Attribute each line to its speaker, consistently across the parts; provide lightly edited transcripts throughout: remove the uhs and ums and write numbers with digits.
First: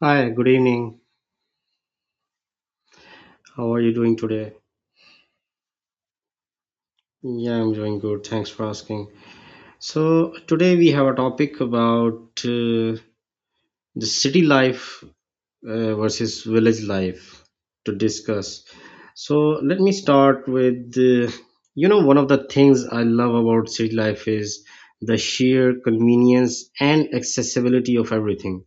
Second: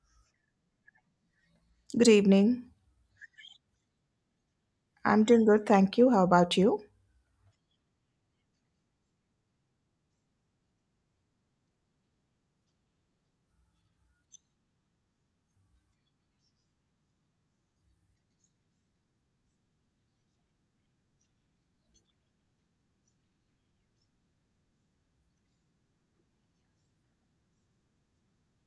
Speaker 1: Hi, good evening.
Speaker 2: Good evening.
Speaker 1: How are you doing today?
Speaker 2: I'm doing good, thank you. How about you?
Speaker 1: Yeah, I'm doing good. Thanks for asking. So, today we have a topic about the city life versus village life to discuss. So, let me start with one of the things I love about city life is the sheer convenience and accessibility of everything.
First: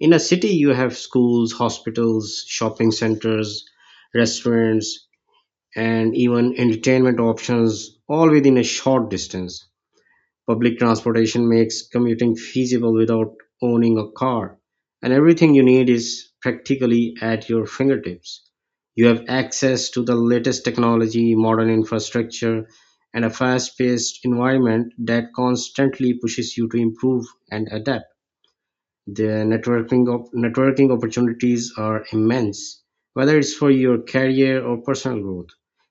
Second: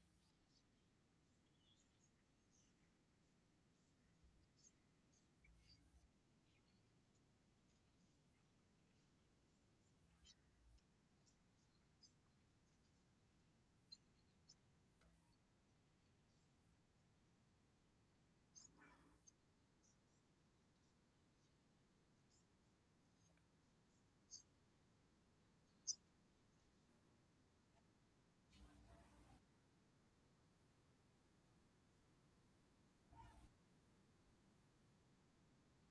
Speaker 1: In a city, you have schools, hospitals, shopping centers, restaurants, and even entertainment options all within a short distance. Public transportation makes commuting feasible without owning a car, and everything you need is practically at your fingertips. You have access to the latest technology, modern infrastructure, and a fast paced environment that constantly pushes you to improve and adapt. The networking networking opportunities are immense. Whether it's for your career or personal growth,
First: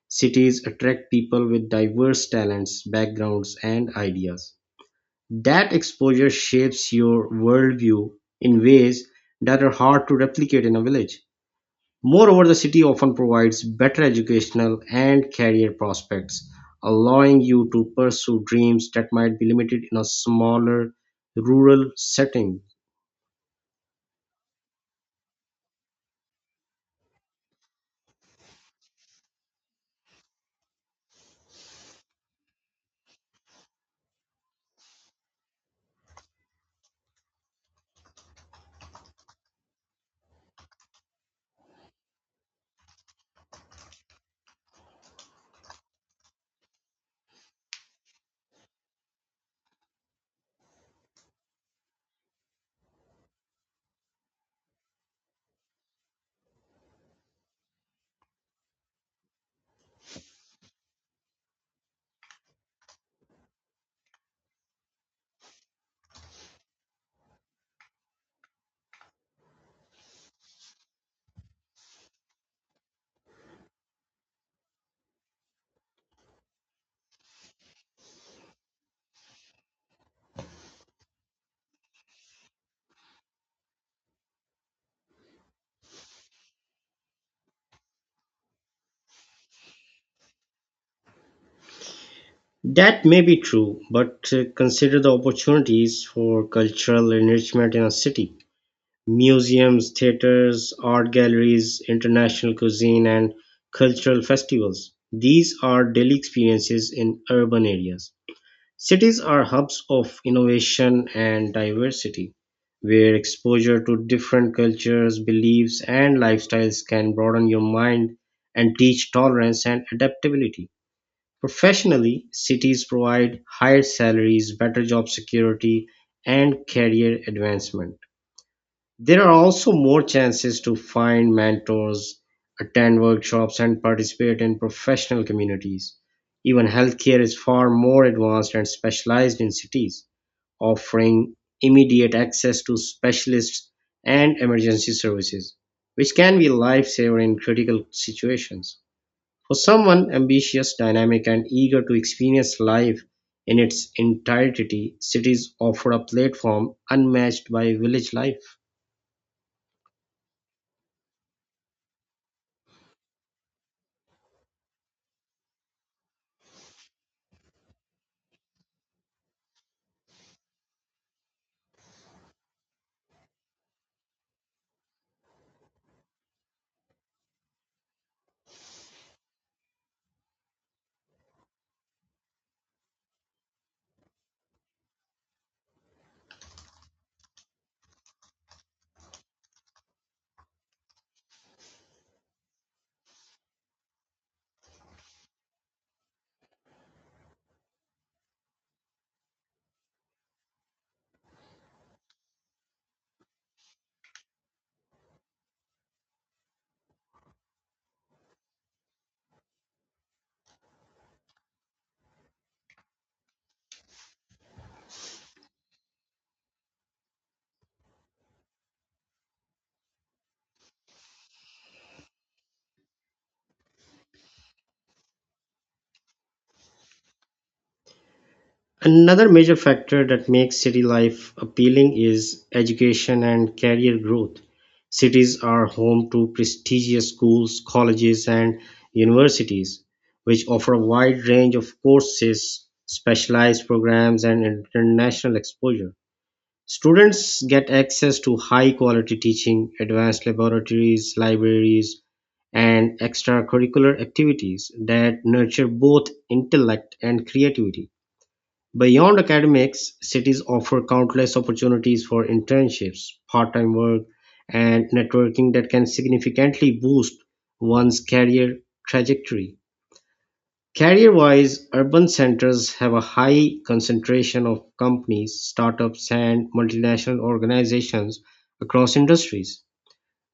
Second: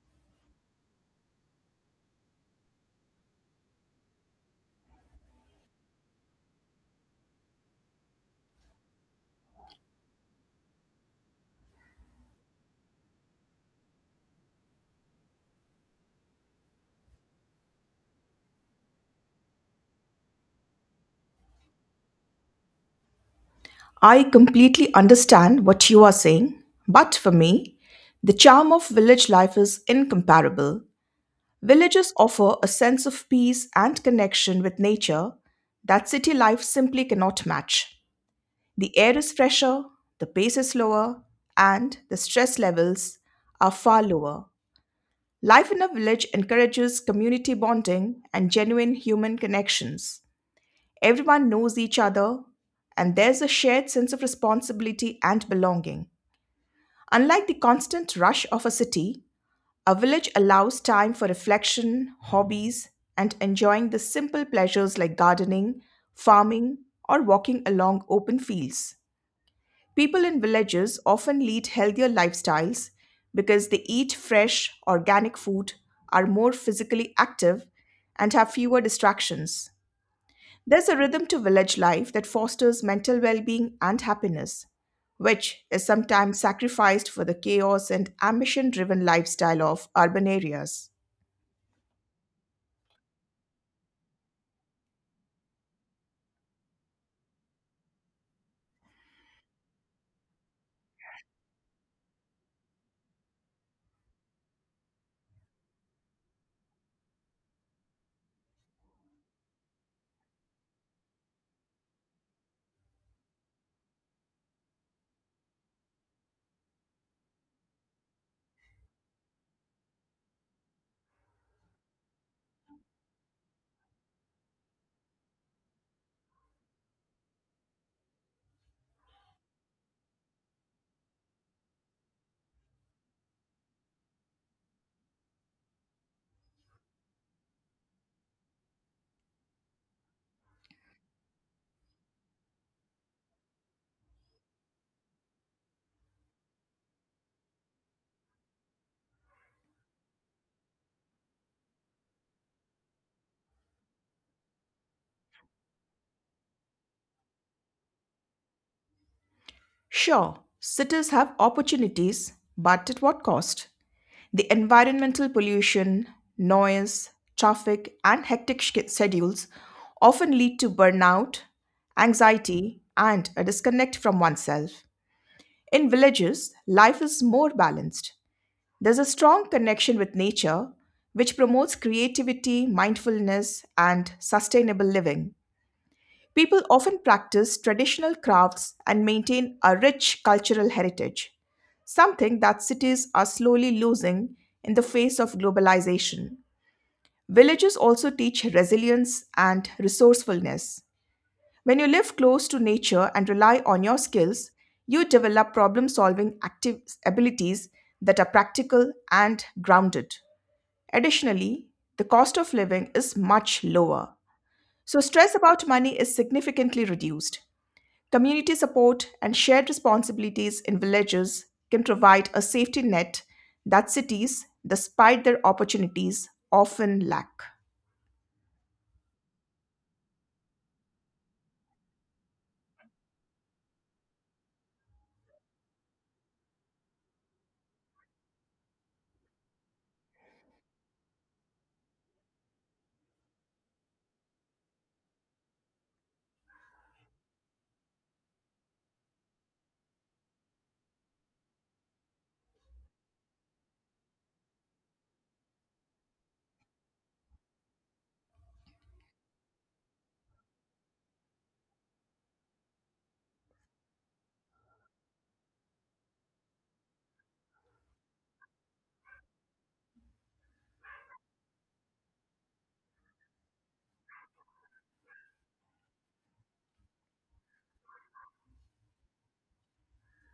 Speaker 1: cities attract people with diverse talents, backgrounds, and ideas. That exposure shapes your worldview in ways that are hard to replicate in a village. Moreover, the city often provides better educational and career prospects, allowing you to pursue dreams that might be limited in a smaller rural setting.
Speaker 2: I completely understand what you are saying, but for me, the charm of village life is incomparable. Villages offer a sense of peace and connection with nature that city life simply cannot match. The air is fresher, the pace is slower, and the stress levels are far lower. Life in a village encourages community bonding and genuine human connections. Everyone knows each other, and there's a shared sense of responsibility and belonging. Unlike the constant rush of a city, a village allows time for reflection, hobbies, and enjoying the simple pleasures like gardening, farming, or walking along open fields. People in villages often lead healthier lifestyles because they eat fresh, organic food, are more physically active, and have fewer distractions. There's a rhythm to village life that fosters mental well being and happiness, which is sometimes sacrificed for the chaos and ambition driven lifestyle of urban areas.
Speaker 1: That may be true, but consider the opportunities for cultural enrichment in a city. Museums, theaters, art galleries, international cuisine, and cultural festivals. These are daily experiences in urban areas. Cities are hubs of innovation and diversity, where exposure to different cultures, beliefs, and lifestyles can broaden your mind and teach tolerance and adaptability. Professionally, cities provide higher salaries, better job security, and career advancement. There are also more chances to find mentors, attend workshops, and participate in professional communities. Even healthcare is far more advanced and specialized in cities, offering immediate access to specialists and emergency services, which can be a lifesaver in critical situations. For someone ambitious, dynamic, and eager to experience life in its entirety, cities offer a platform unmatched by village life.
Speaker 2: Sure, cities have opportunities, but at what cost? The environmental pollution, noise, traffic, and hectic schedules often lead to burnout, anxiety, and a disconnect from oneself. In villages, life is more balanced. There's a strong connection with nature, which promotes creativity, mindfulness, and sustainable living. People often practice traditional crafts and maintain a rich cultural heritage, something that cities are slowly losing in the face of globalization. Villages also teach resilience and resourcefulness. When you live close to nature and rely on your skills, you develop problem solving active abilities that are practical and grounded. Additionally, the cost of living is much lower, so stress about money is significantly reduced. Community support and shared responsibilities in villages can provide a safety net that cities, despite their opportunities, often lack.
Speaker 1: Another major factor that makes city life appealing is education and career growth. Cities are home to prestigious schools, colleges, and universities, which offer a wide range of courses, specialized programs, and international exposure. Students get access to high quality teaching, advanced laboratories, libraries, and extracurricular activities that nurture both intellect and creativity. Beyond academics, cities offer countless opportunities for internships, part time work, and networking that can significantly boost one's career trajectory. Career-wise, urban centers have a high concentration of companies, startups, and multinational organizations across industries.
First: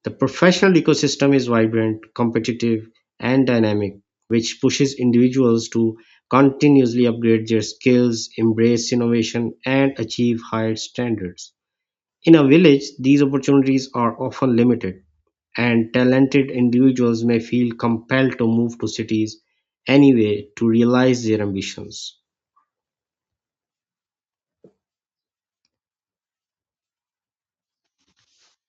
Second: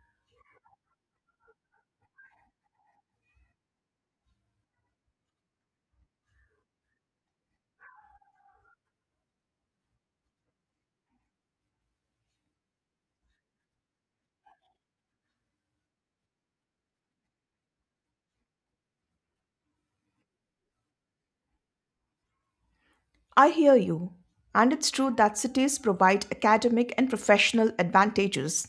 Speaker 1: The professional ecosystem is vibrant, competitive, and dynamic, which pushes individuals to continuously upgrade their skills, embrace innovation, and achieve higher standards. In a village, these opportunities are often limited, and talented individuals may feel compelled to move to cities anyway to realize their ambitions.
Speaker 2: I hear you, and it's true that cities provide academic and professional advantages,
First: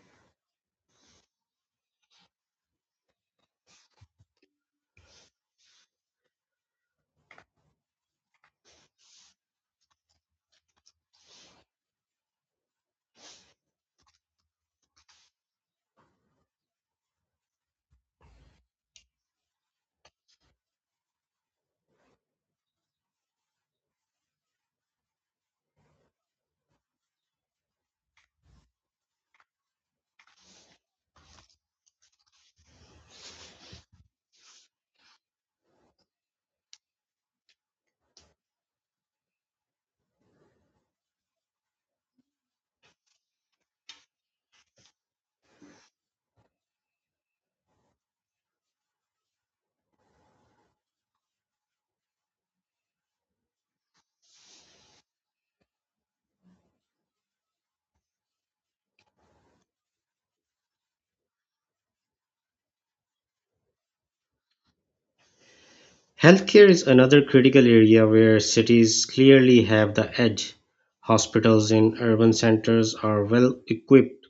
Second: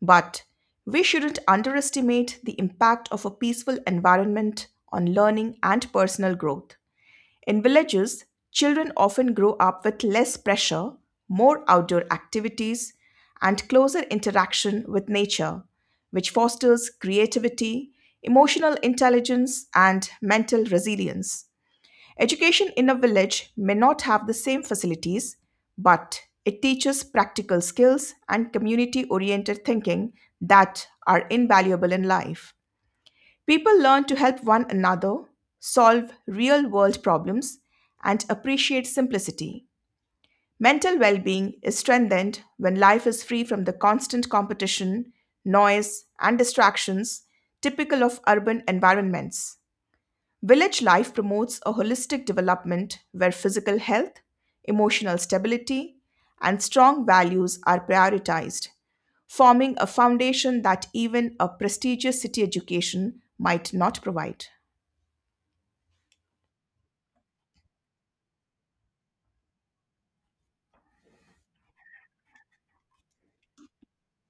Speaker 2: but we shouldn't underestimate the impact of a peaceful environment on learning and personal growth. In villages, children often grow up with less pressure, more outdoor activities, and closer interaction with nature, which fosters creativity, emotional intelligence, and mental resilience. Education in a village may not have the same facilities, but it teaches practical skills and community oriented thinking that are invaluable in life. People learn to help one another, solve real world problems, and appreciate simplicity. Mental well being is strengthened when life is free from the constant competition, noise, and distractions typical of urban environments. Village life promotes a holistic development where physical health, emotional stability, and strong values are prioritized, forming a foundation that even a prestigious city education might not provide.
Speaker 1: Healthcare is another critical area where cities clearly have the edge. Hospitals in urban centers are well equipped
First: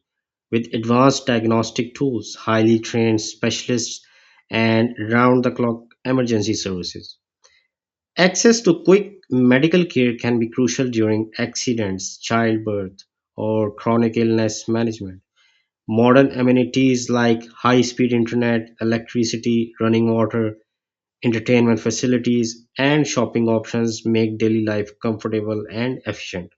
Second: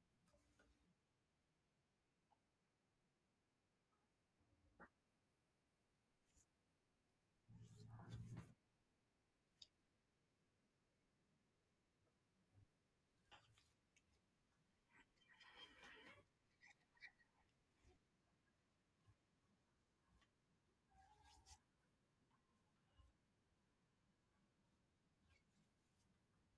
Speaker 1: with advanced diagnostic tools, highly trained specialists, and round the clock emergency services. Access to quick medical care can be crucial during accidents, childbirth, or chronic illness management. Modern amenities like high speed internet, electricity, running water, entertainment facilities, and shopping options make daily life comfortable and efficient.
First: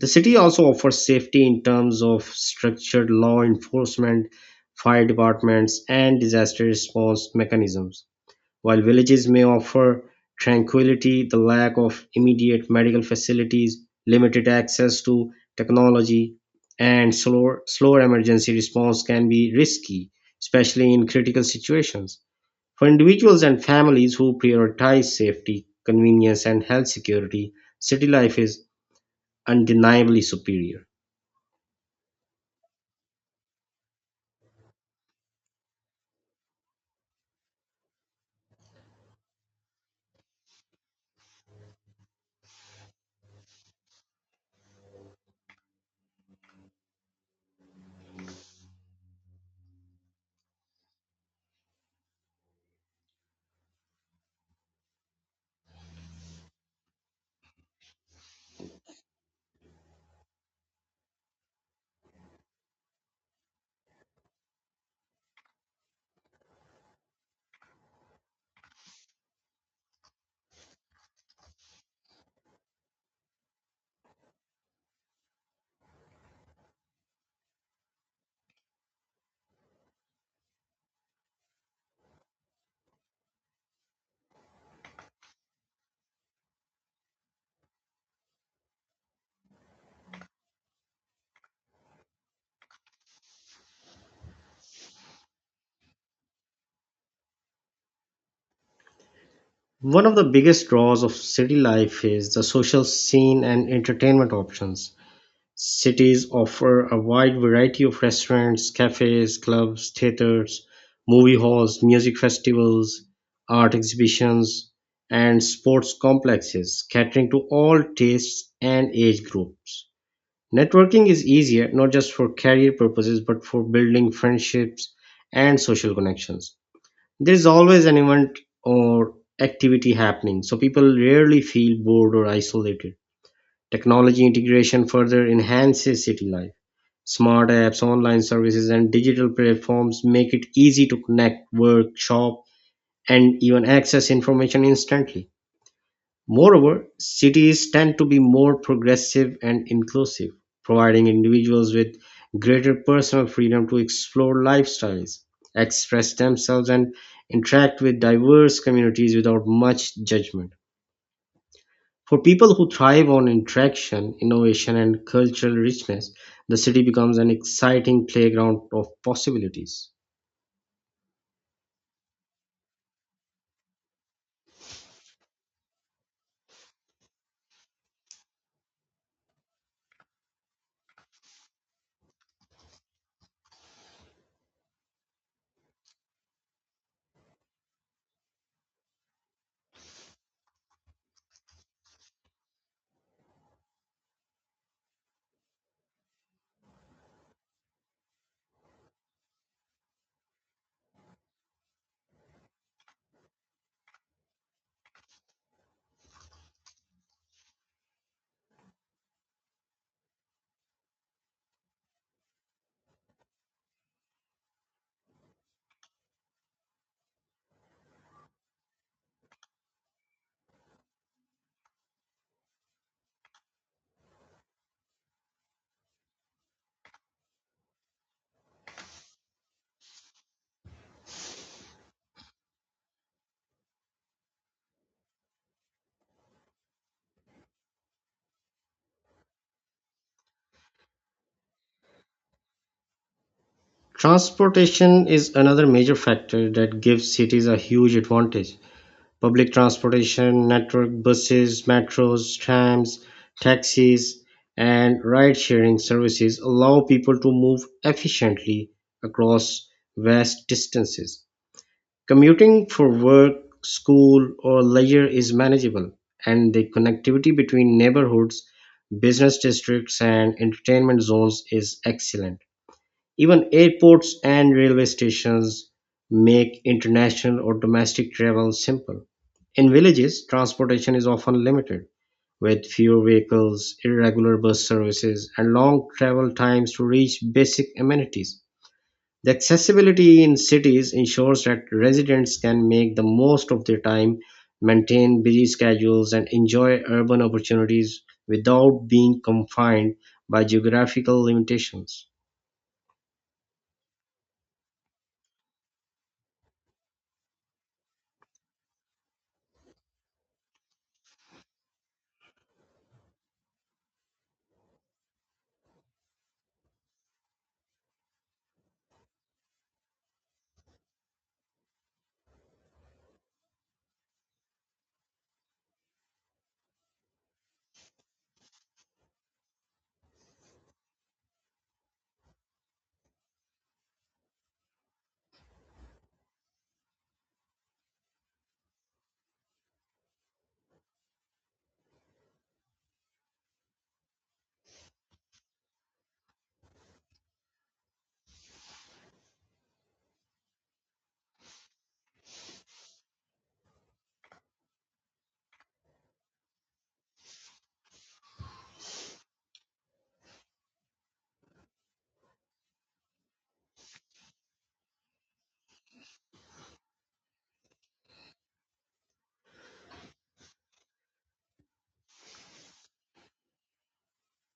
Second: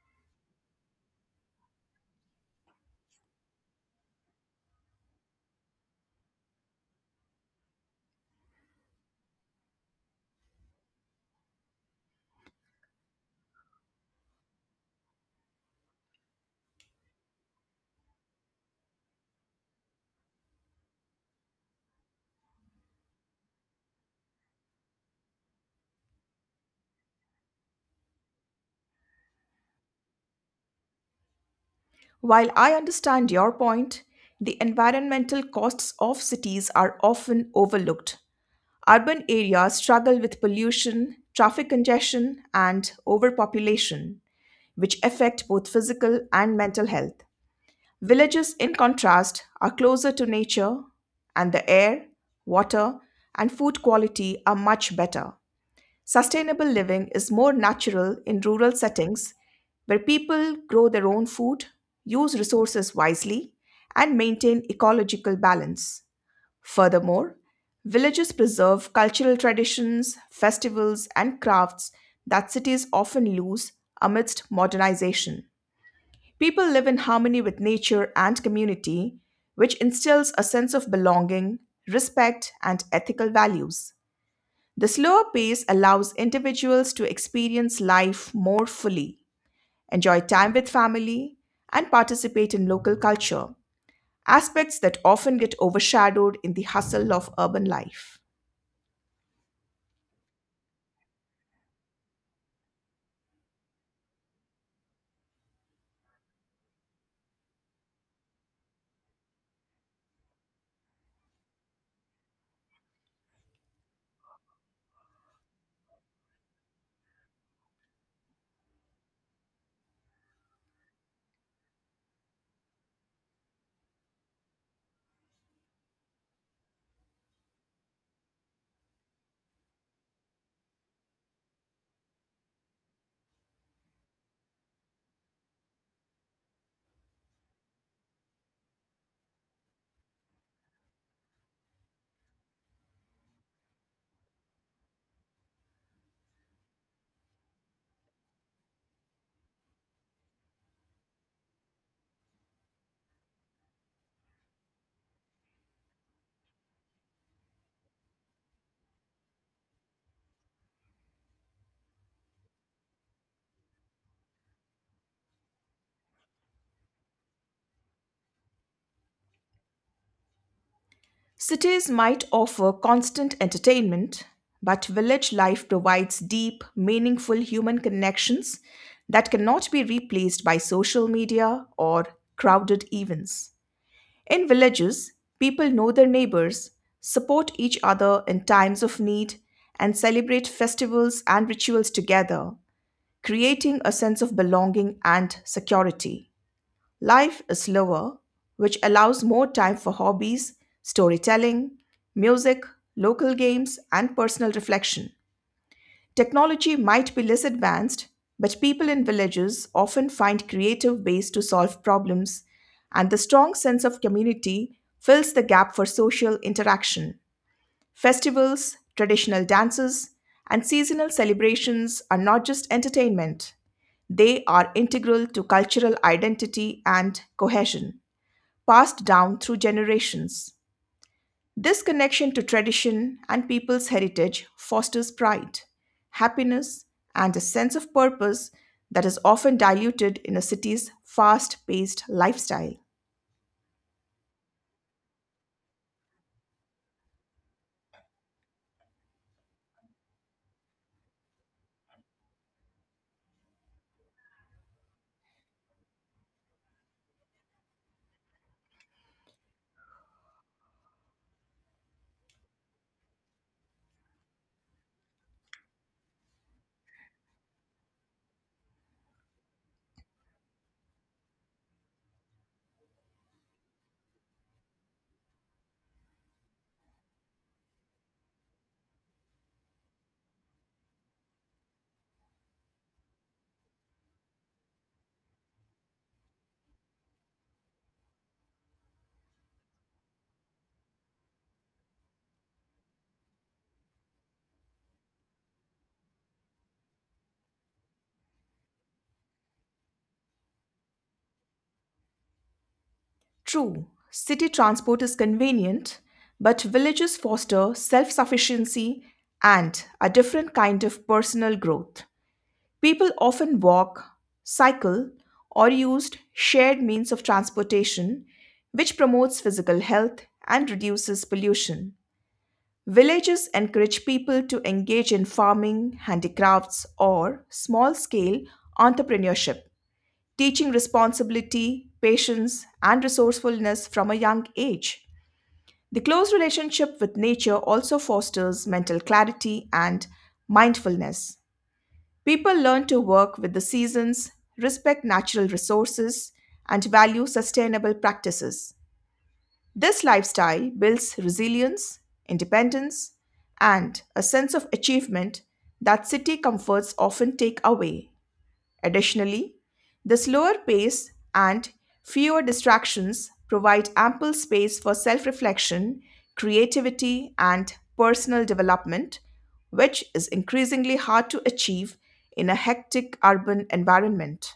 Speaker 1: The city also offers safety in terms of structured law enforcement, fire departments, and disaster response mechanisms. While villages may offer tranquility, the lack of immediate medical facilities, limited access to technology, and slower emergency response can be risky, especially in critical situations. For individuals and families who prioritize safety, convenience, and health security, city life is undeniably superior.
Speaker 2: While I understand your point, the environmental costs of cities are often overlooked. Urban areas struggle with pollution, traffic congestion, and overpopulation, which affect both physical and mental health. Villages, in contrast, are closer to nature, and the air, water, and food quality are much better. Sustainable living is more natural in rural settings where people grow their own food, use resources wisely, and maintain ecological balance. Furthermore, villages preserve cultural traditions, festivals, and crafts that cities often lose amidst modernization. People live in harmony with nature and community, which instills a sense of belonging, respect, and ethical values. The slower pace allows individuals to experience life more fully, enjoy time with family, and participate in local culture, aspects that often get overshadowed in the hustle of urban life.
Speaker 1: One of the biggest draws of city life is the social scene and entertainment options. Cities offer a wide variety of restaurants, cafes, clubs, theaters, movie halls, music festivals, art exhibitions, and sports complexes, catering to all tastes and age groups. Networking is easier not just for career purposes but for building friendships and social connections. There's always an event or activity happening, so people rarely feel bored or isolated. Technology integration further enhances city life. Smart apps, online services, and digital platforms make it easy to connect, work, shop, and even access information instantly. Moreover, cities tend to be more progressive and inclusive, providing individuals with greater personal freedom to explore lifestyles, express themselves, and interact with diverse communities without much judgment. For people who thrive on interaction, innovation, and cultural richness, the city becomes an exciting playground of possibilities.
Speaker 2: Cities might offer constant entertainment, but village life provides deep, meaningful human connections that cannot be replaced by social media or crowded events. In villages, people know their neighbors, support each other in times of need, and celebrate festivals and rituals together, creating a sense of belonging and security. Life is slower, which allows more time for hobbies, storytelling, music, local games, and personal reflection. Technology might be less advanced, but people in villages often find creative ways to solve problems, and the strong sense of community fills the gap for social interaction. Festivals, traditional dances, and seasonal celebrations are not just entertainment, they are integral to cultural identity and cohesion passed down through generations. This connection to tradition and people's heritage fosters pride, happiness, and a sense of purpose that is often diluted in a city's fast paced lifestyle.
Speaker 1: Transportation is another major factor that gives cities a huge advantage. Public transportation network, buses, metros, trams, taxis, and ride sharing services allow people to move efficiently across vast distances. Commuting for work, school, or leisure is manageable, and the connectivity between neighborhoods, business districts, and entertainment zones is excellent. Even airports and railway stations make international or domestic travel simple. In villages, transportation is often limited, with fewer vehicles, irregular bus services, and long travel times to reach basic amenities. The accessibility in cities ensures that residents can make the most of their time, maintain busy schedules, and enjoy urban opportunities without being confined by geographical limitations.
Speaker 2: True, city transport is convenient, but villages foster self sufficiency and a different kind of personal growth. People often walk, cycle, or use shared means of transportation, which promotes physical health and reduces pollution. Villages encourage people to engage in farming, handicrafts, or small scale entrepreneurship, teaching responsibility, patience, and resourcefulness from a young age. The close relationship with nature also fosters mental clarity and mindfulness. People learn to work with the seasons, respect natural resources, and value sustainable practices. This lifestyle builds resilience, independence, and a sense of achievement that city comforts often take away. Additionally, the slower pace and fewer distractions provide ample space for self reflection, creativity, and personal development, which is increasingly hard to achieve in a hectic urban environment.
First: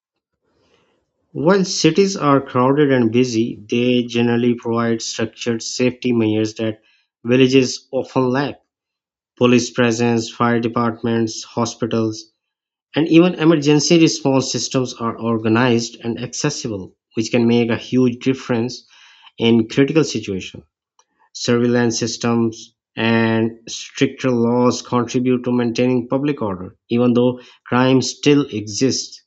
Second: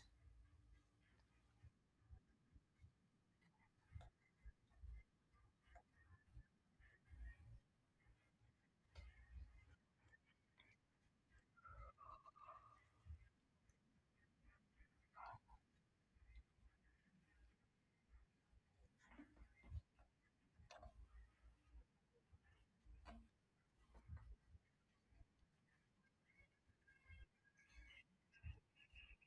Speaker 1: While cities are crowded and busy, they generally provide structured safety measures that villages often lack. Police presence, fire departments, hospitals, and even emergency response systems are organized and accessible, which can make a huge difference in critical situations. Surveillance systems and stricter laws contribute to maintaining public order, even though crime still exists.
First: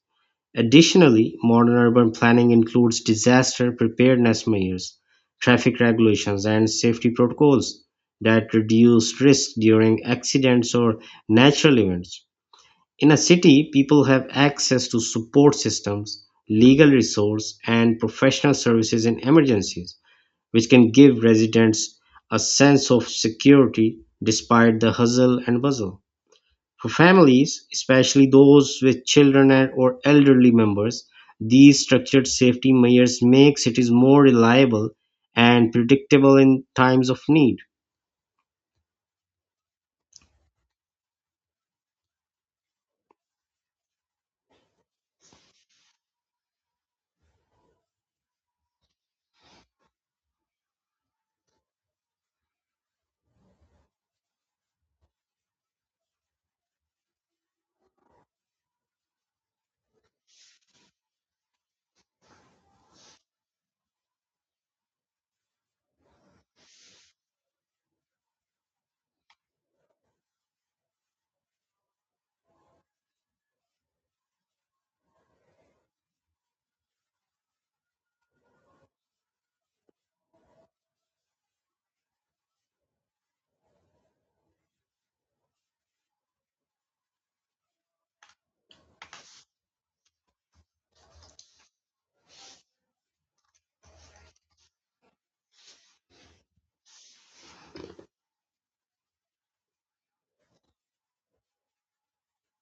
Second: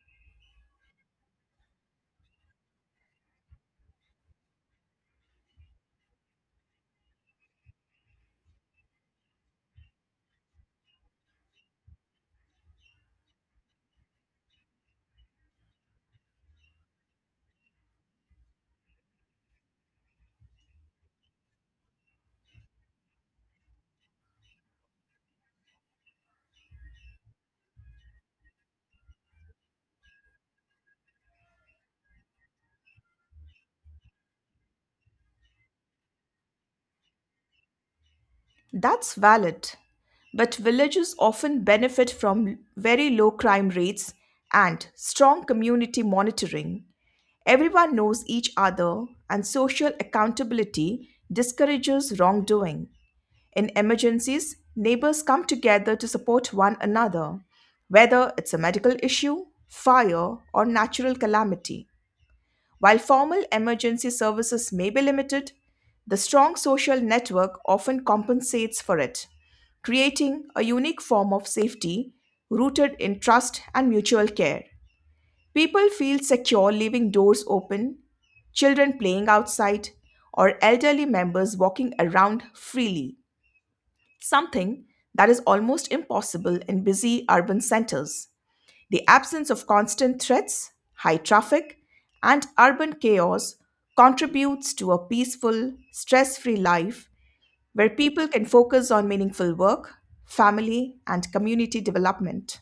Speaker 1: Additionally, modern urban planning includes disaster preparedness measures, traffic regulations, and safety protocols that reduce risk during accidents or natural events. In a city, people have access to support systems, legal resource, and professional services in emergencies, which can give residents a sense of security despite the hustle and bustle. For families, especially those with children or elderly members, these structured safety measures make cities more reliable and predictable in times of need.
Speaker 2: That's valid, but villages often benefit from very low crime rates and strong community monitoring. Everyone knows each other, and social accountability discourages wrongdoing. In emergencies, neighbors come together to support one another, whether it's a medical issue, fire, or natural calamity. While formal emergency services may be limited, the strong social network often compensates for it, creating a unique form of safety rooted in trust and mutual care. People feel secure leaving doors open, children playing outside, or elderly members walking around freely, something that is almost impossible in busy urban centers. The absence of constant threats, high traffic, and urban chaos contributes to a peaceful, stress free life where people can focus on meaningful work, family, and community development.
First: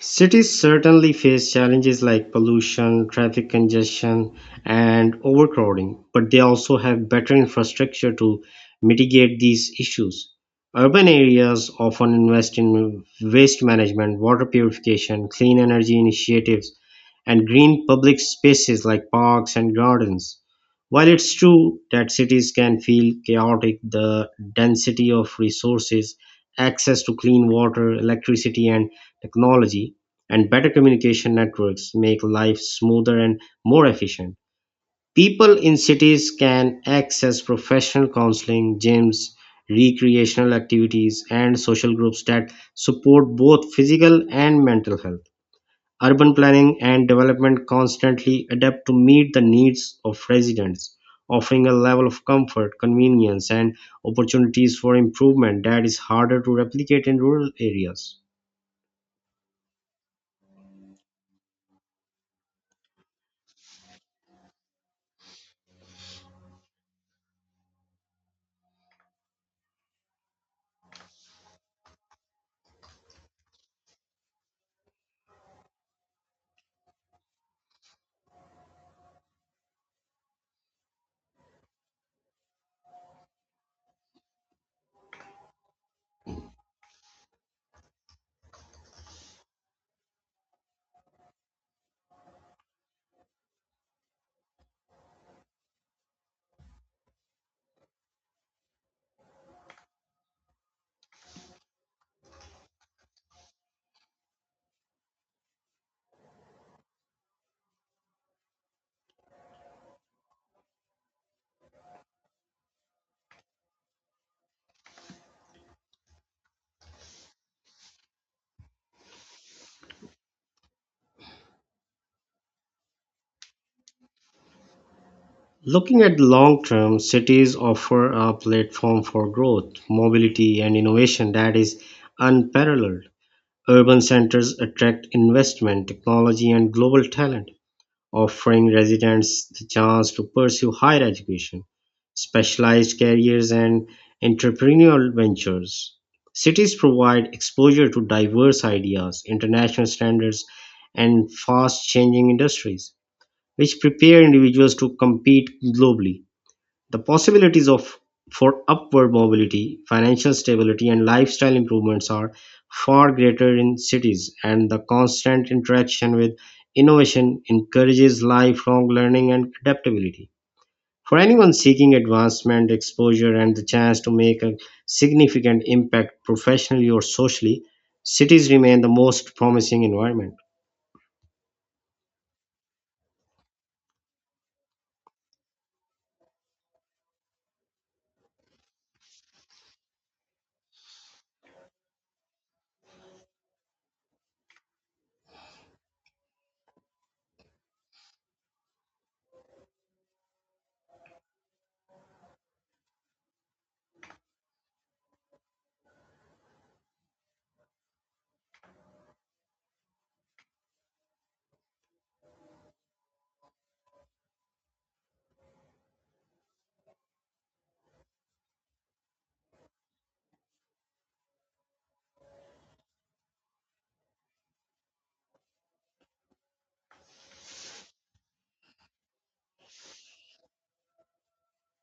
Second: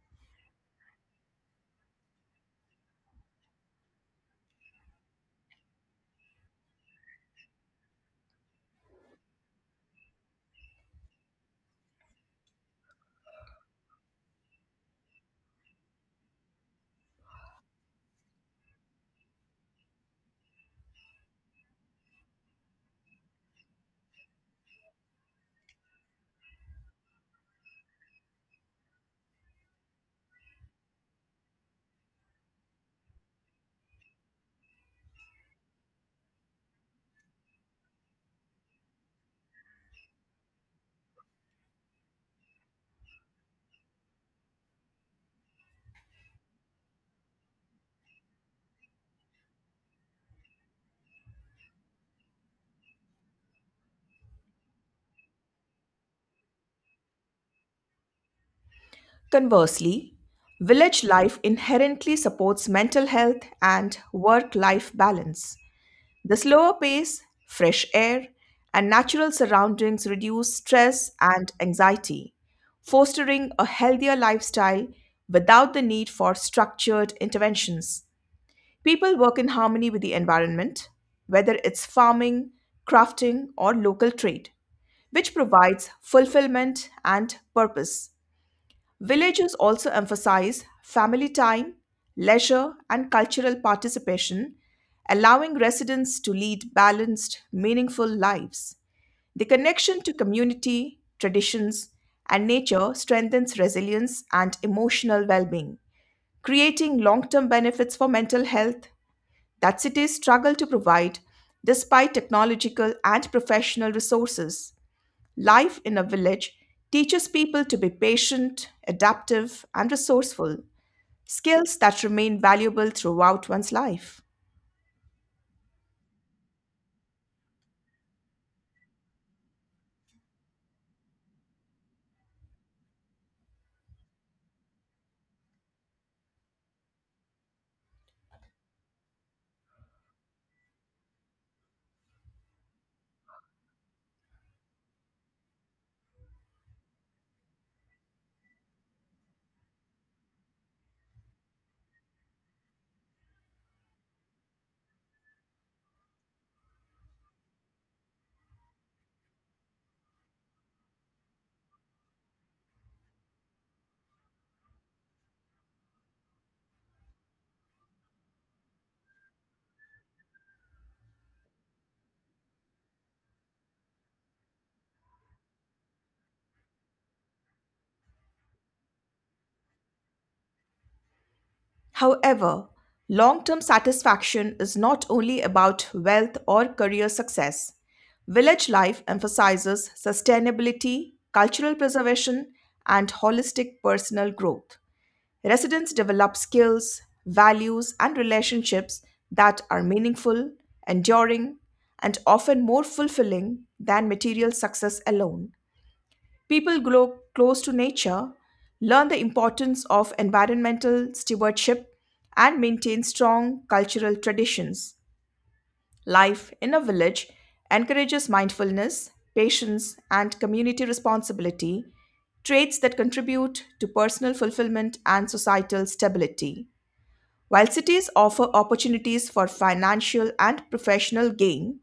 Speaker 1: Cities certainly face challenges like pollution, traffic congestion, and overcrowding, but they also have better infrastructure to mitigate these issues. Urban areas often invest in waste management, water purification, clean energy initiatives, and green public spaces like parks and gardens. While it's true that cities can feel chaotic, the density of resources, access to clean water, electricity, and technology, and better communication networks make life smoother and more efficient. People in cities can access professional counseling, gyms, recreational activities, and social groups that support both physical and mental health. Urban planning and development constantly adapt to meet the needs of residents, offering a level of comfort, convenience, and opportunities for improvement that is harder to replicate in rural areas.
Speaker 2: Conversely, village life inherently supports mental health and work life balance. The slower pace, fresh air, and natural surroundings reduce stress and anxiety, fostering a healthier lifestyle without the need for structured interventions. People work in harmony with the environment, whether it's farming, crafting, or local trade, which provides fulfillment and purpose. Villages also emphasize family time, leisure, and cultural participation, allowing residents to lead balanced, meaningful lives. The connection to community, traditions, and nature strengthens resilience and emotional well being, creating long term benefits for mental health that cities struggle to provide despite technological and professional resources. Life in a village teaches people to be patient, adaptive, and resourceful, skills that remain valuable throughout one's life.
Speaker 1: Looking at the long term, cities offer a platform for growth, mobility, and innovation that is unparalleled. Urban centers attract investment, technology, and global talent, offering residents the chance to pursue higher education, specialized careers, and entrepreneurial ventures. Cities provide exposure to diverse ideas, international standards, and fast changing industries, which prepare individuals to compete globally. The possibilities of for upward mobility, financial stability, and lifestyle improvements are far greater in cities, and the constant interaction with innovation encourages lifelong learning and adaptability. For anyone seeking advancement, exposure, and the chance to make a significant impact professionally or socially, cities remain the most promising environment.
Speaker 2: However, long term satisfaction is not only about wealth or career success. Village life emphasizes sustainability, cultural preservation, and holistic personal growth. Residents develop skills, values, and relationships that are meaningful, enduring, and often more fulfilling than material success alone. People grow close to nature, learn the importance of environmental stewardship, and maintain strong cultural traditions. Life in a village encourages mindfulness, patience, and community responsibility, traits that contribute to personal fulfillment and societal stability. While cities offer opportunities for financial and professional gain,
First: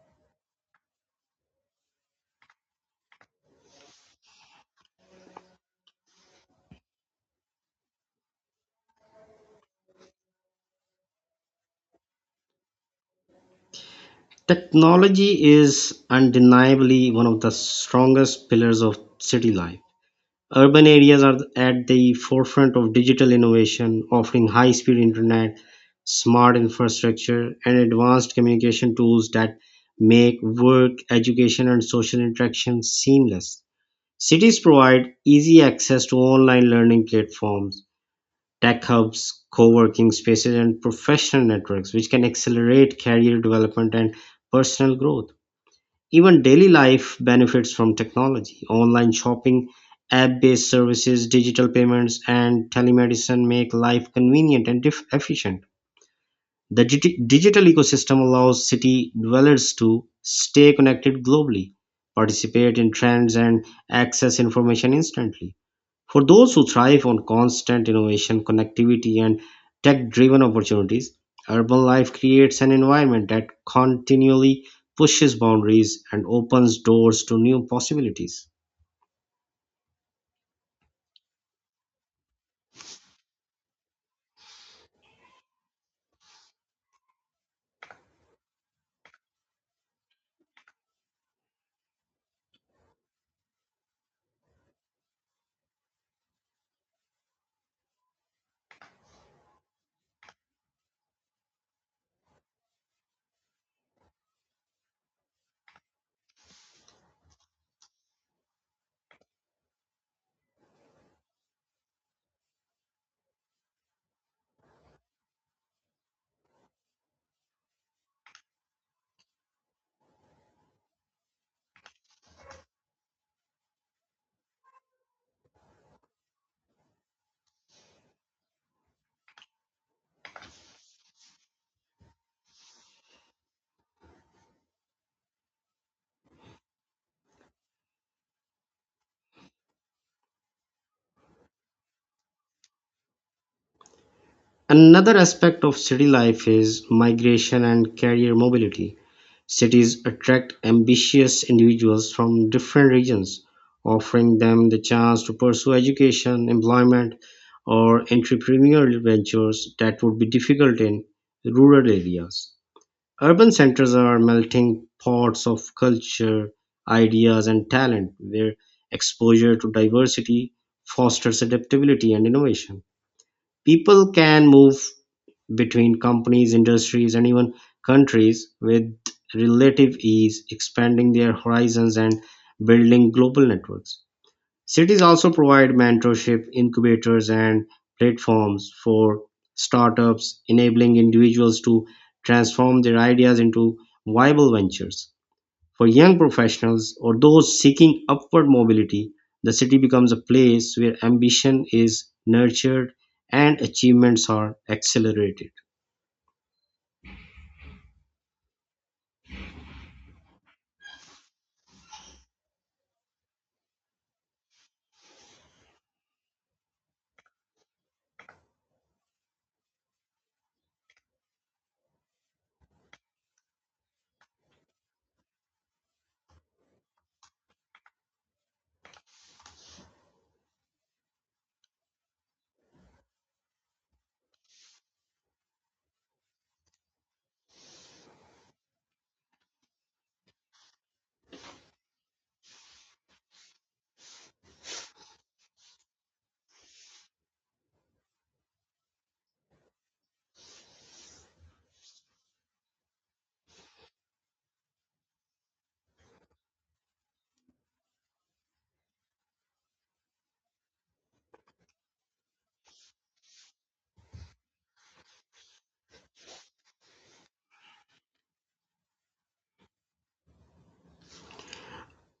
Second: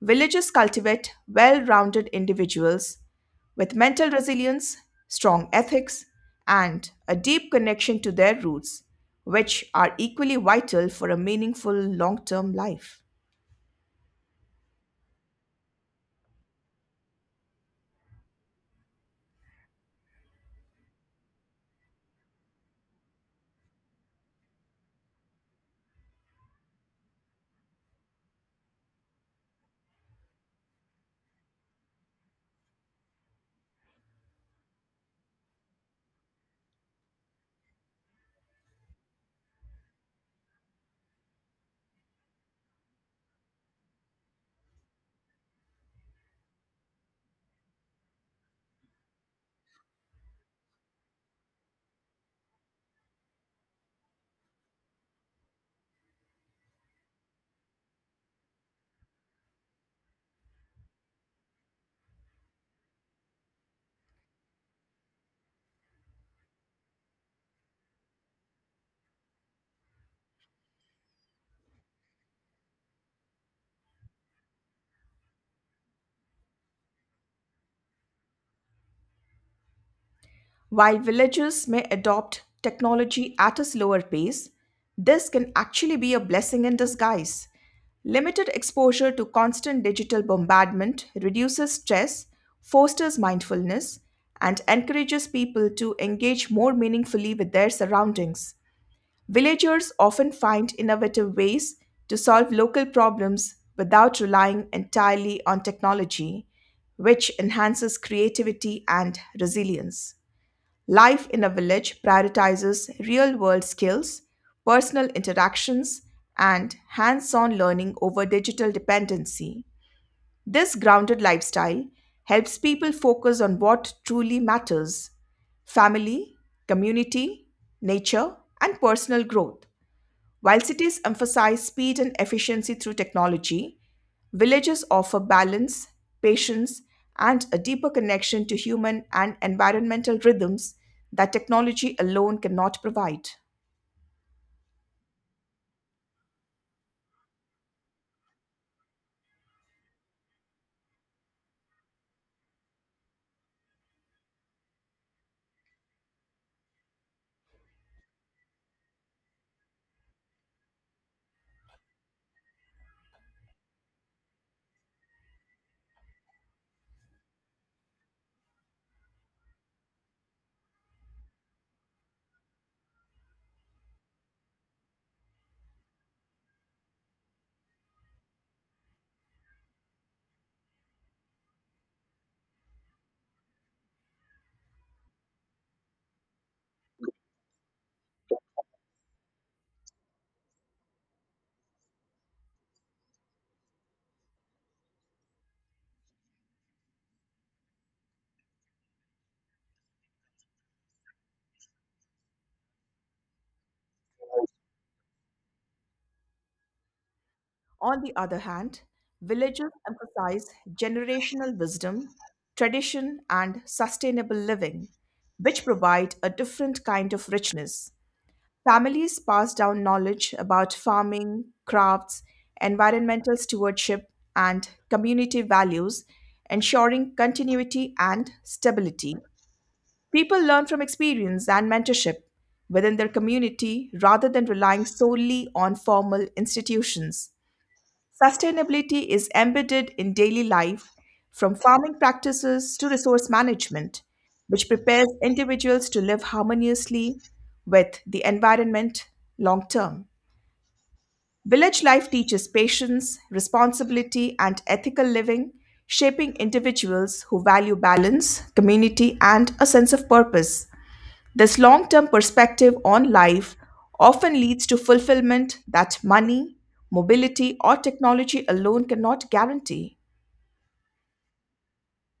Speaker 2: villages cultivate well rounded individuals with mental resilience, strong ethics, and a deep connection to their roots, which are equally vital for a meaningful long term life.
Speaker 1: Technology is undeniably one of the strongest pillars of city life. Urban areas are at the forefront of digital innovation, offering high speed internet, smart infrastructure, and advanced communication tools that make work, education, and social interaction seamless. Cities provide easy access to online learning platforms, tech hubs, co working spaces, and professional networks, which can accelerate career development and personal growth. Even daily life benefits from technology. Online shopping, app based services, digital payments, and telemedicine make life convenient and efficient. The digital ecosystem allows city dwellers to stay connected globally, participate in trends, and access information instantly. For those who thrive on constant innovation, connectivity, and tech driven opportunities, urban life creates an environment that continually pushes boundaries and opens doors to new possibilities.
Speaker 2: While villages may adopt technology at a slower pace, this can actually be a blessing in disguise. Limited exposure to constant digital bombardment reduces stress, fosters mindfulness, and encourages people to engage more meaningfully with their surroundings. Villagers often find innovative ways to solve local problems without relying entirely on technology, which enhances creativity and resilience. Life in a village prioritizes real world skills, personal interactions, and hands on learning over digital dependency. This grounded lifestyle helps people focus on what truly matters: family, community, nature, and personal growth. While cities emphasize speed and efficiency through technology, villages offer balance, patience, and a deeper connection to human and environmental rhythms that technology alone cannot provide.
Speaker 1: Another aspect of city life is migration and career mobility. Cities attract ambitious individuals from different regions, offering them the chance to pursue education, employment, or entrepreneurial ventures that would be difficult in rural areas. Urban centers are melting pots of culture, ideas, and talent, where exposure to diversity fosters adaptability and innovation. People can move between companies, industries, and even countries with relative ease, expanding their horizons and building global networks. Cities also provide mentorship, incubators, and platforms for startups, enabling individuals to transform their ideas into viable ventures. For young professionals or those seeking upward mobility, the city becomes a place where ambition is nurtured and achievements are accelerated.
Speaker 2: On the other hand, villages emphasize generational wisdom, tradition, and sustainable living, which provide a different kind of richness. Families pass down knowledge about farming, crafts, environmental stewardship, and community values, ensuring continuity and stability. People learn from experience and mentorship within their community rather than relying solely on formal institutions. Sustainability is embedded in daily life, from farming practices to resource management, which prepares individuals to live harmoniously with the environment long term. Village life teaches patience, responsibility, and ethical living, shaping individuals who value balance, community, and a sense of purpose. This long term perspective on life often leads to fulfillment that money, mobility, or technology alone cannot guarantee.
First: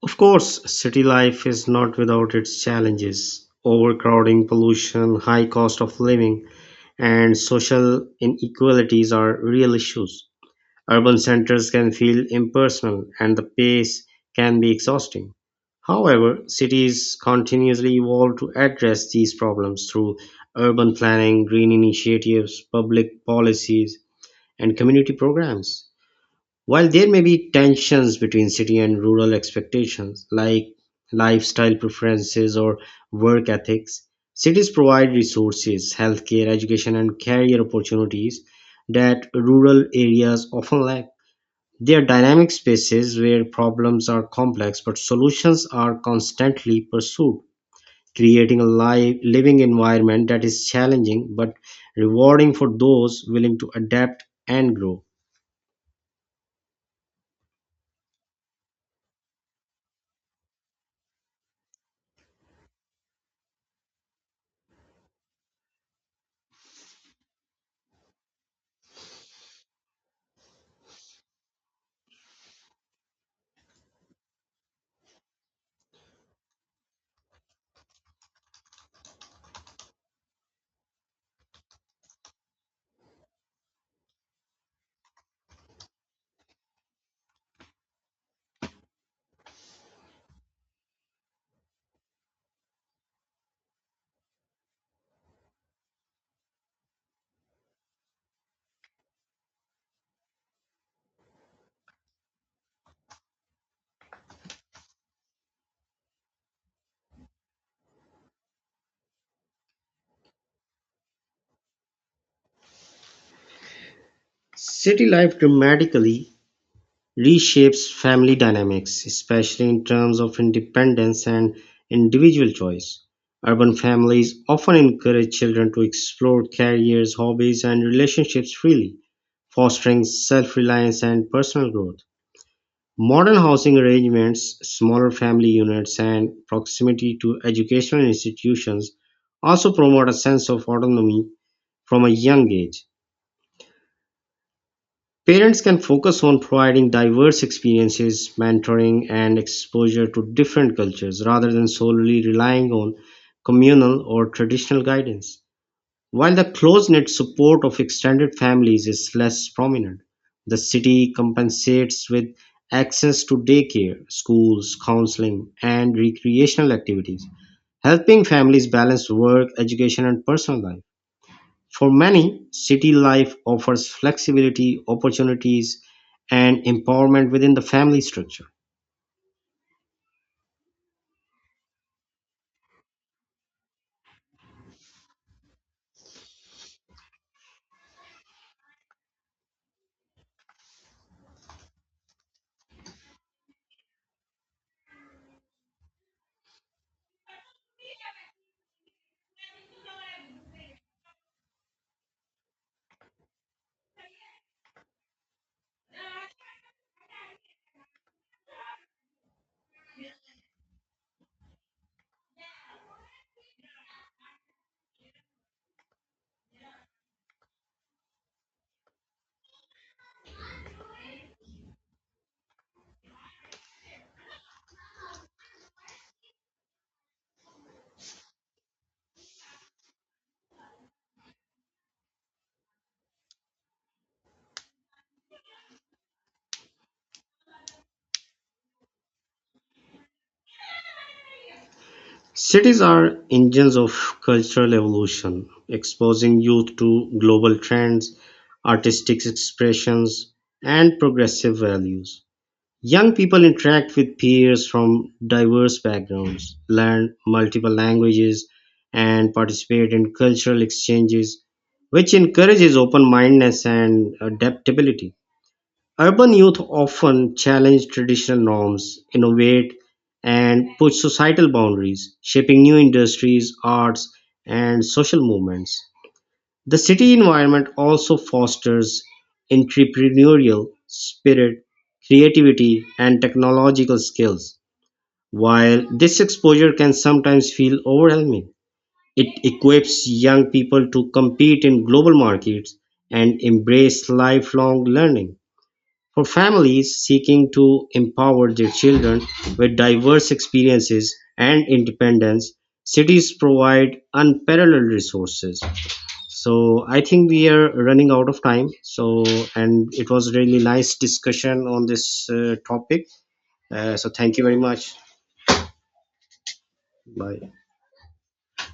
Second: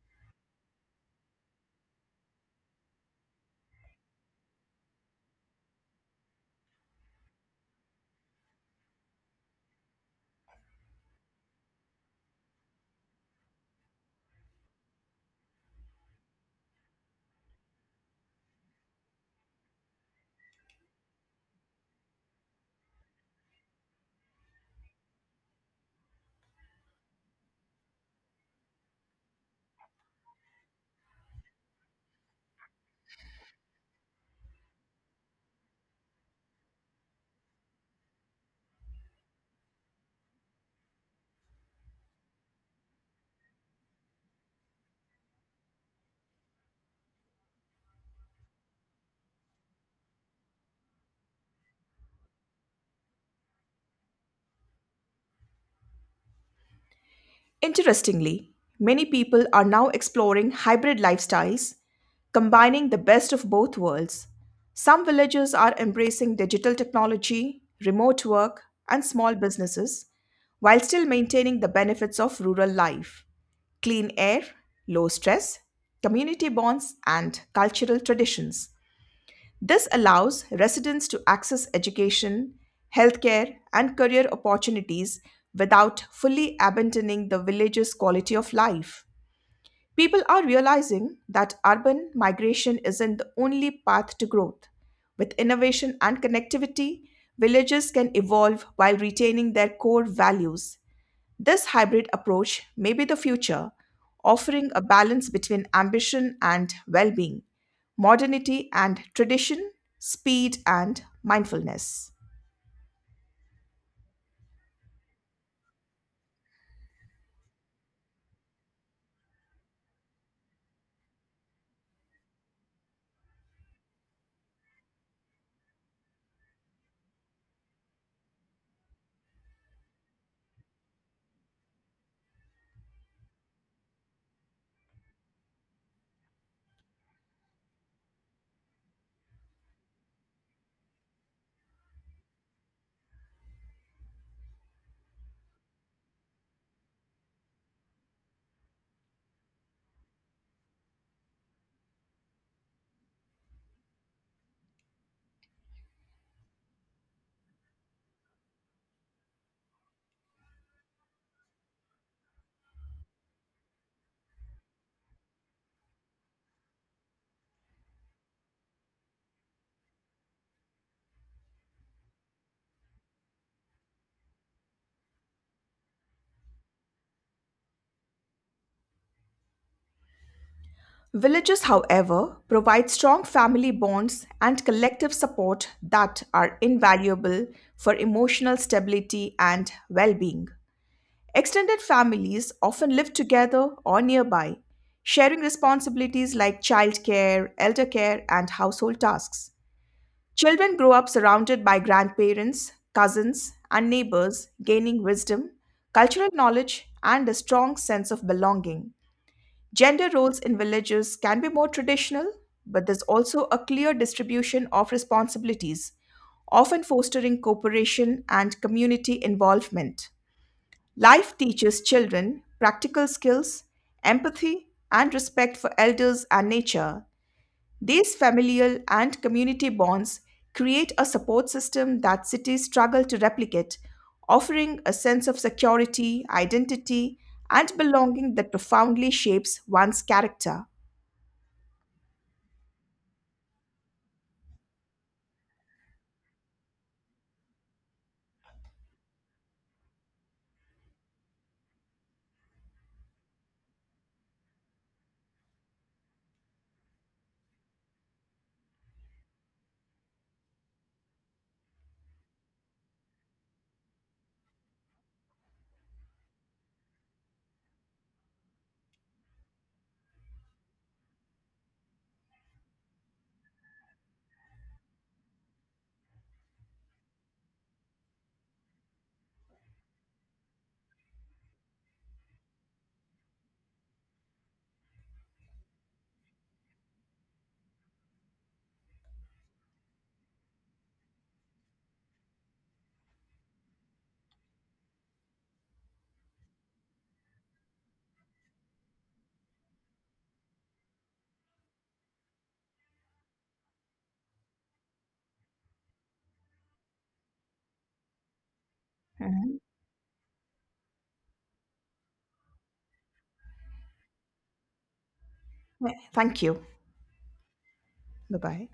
Speaker 1: Of course, city life is not without its challenges. Overcrowding, pollution, high cost of living, and social inequalities are real issues. Urban centers can feel impersonal and the pace can be exhausting. However, cities continuously evolve to address these problems through urban planning, green initiatives, public policies, and community programs. While there may be tensions between city and rural expectations, like lifestyle preferences or work ethics, cities provide resources, healthcare, education, and career opportunities that rural areas often lack. They are dynamic spaces where problems are complex but solutions are constantly pursued, creating a living environment that is challenging but rewarding for those willing to adapt and grow.
Speaker 2: Interestingly, many people are now exploring hybrid lifestyles, combining the best of both worlds. Some villages are embracing digital technology, remote work, and small businesses while still maintaining the benefits of rural life: clean air, low stress, community bonds, and cultural traditions. This allows residents to access education, healthcare, and career opportunities without fully abandoning the village's quality of life. People are realizing that urban migration isn't the only path to growth. With innovation and connectivity, villages can evolve while retaining their core values. This hybrid approach may be the future, offering a balance between ambition and well being, modernity and tradition, speed and mindfulness.
Speaker 1: City life dramatically reshapes family dynamics, especially in terms of independence and individual choice. Urban families often encourage children to explore careers, hobbies, and relationships freely, fostering self reliance and personal growth. Modern housing arrangements, smaller family units, and proximity to educational institutions also promote a sense of autonomy from a young age. Parents can focus on providing diverse experiences, mentoring, and exposure to different cultures rather than solely relying on communal or traditional guidance. While the close knit support of extended families is less prominent, the city compensates with access to daycare, schools, counseling, and recreational activities, helping families balance work, education, and personal life. For many, city life offers flexibility, opportunities, and empowerment within the family structure.
Speaker 2: Villages, however, provide strong family bonds and collective support that are invaluable for emotional stability and well being. Extended families often live together or nearby, sharing responsibilities like childcare, elder care, and household tasks. Children grow up surrounded by grandparents, cousins, and neighbors, gaining wisdom, cultural knowledge, and a strong sense of belonging. Gender roles in villages can be more traditional, but there's also a clear distribution of responsibilities, often fostering cooperation and community involvement. Life teaches children practical skills, empathy, and respect for elders and nature. These familial and community bonds create a support system that cities struggle to replicate, offering a sense of security, identity, and belonging that profoundly shapes one's character.
Speaker 1: Cities are engines of cultural evolution, exposing youth to global trends, artistic expressions, and progressive values. Young people interact with peers from diverse backgrounds, learn multiple languages, and participate in cultural exchanges, which encourages open mindedness and adaptability. Urban youth often challenge traditional norms, innovate, and push societal boundaries, shaping new industries, arts, and social movements. The city environment also fosters entrepreneurial spirit, creativity, and technological skills. While this exposure can sometimes feel overwhelming, it equips young people to compete in global markets and embrace lifelong learning. For families seeking to empower their children with diverse experiences and independence, cities provide unparalleled resources. So I think we are running out of time. So
Speaker 2: Mhm.
Speaker 1: and it was really nice discussion on this topic. So thank you very much.
Speaker 2: Thank you.
Speaker 1: Bye.
Speaker 2: Bye bye.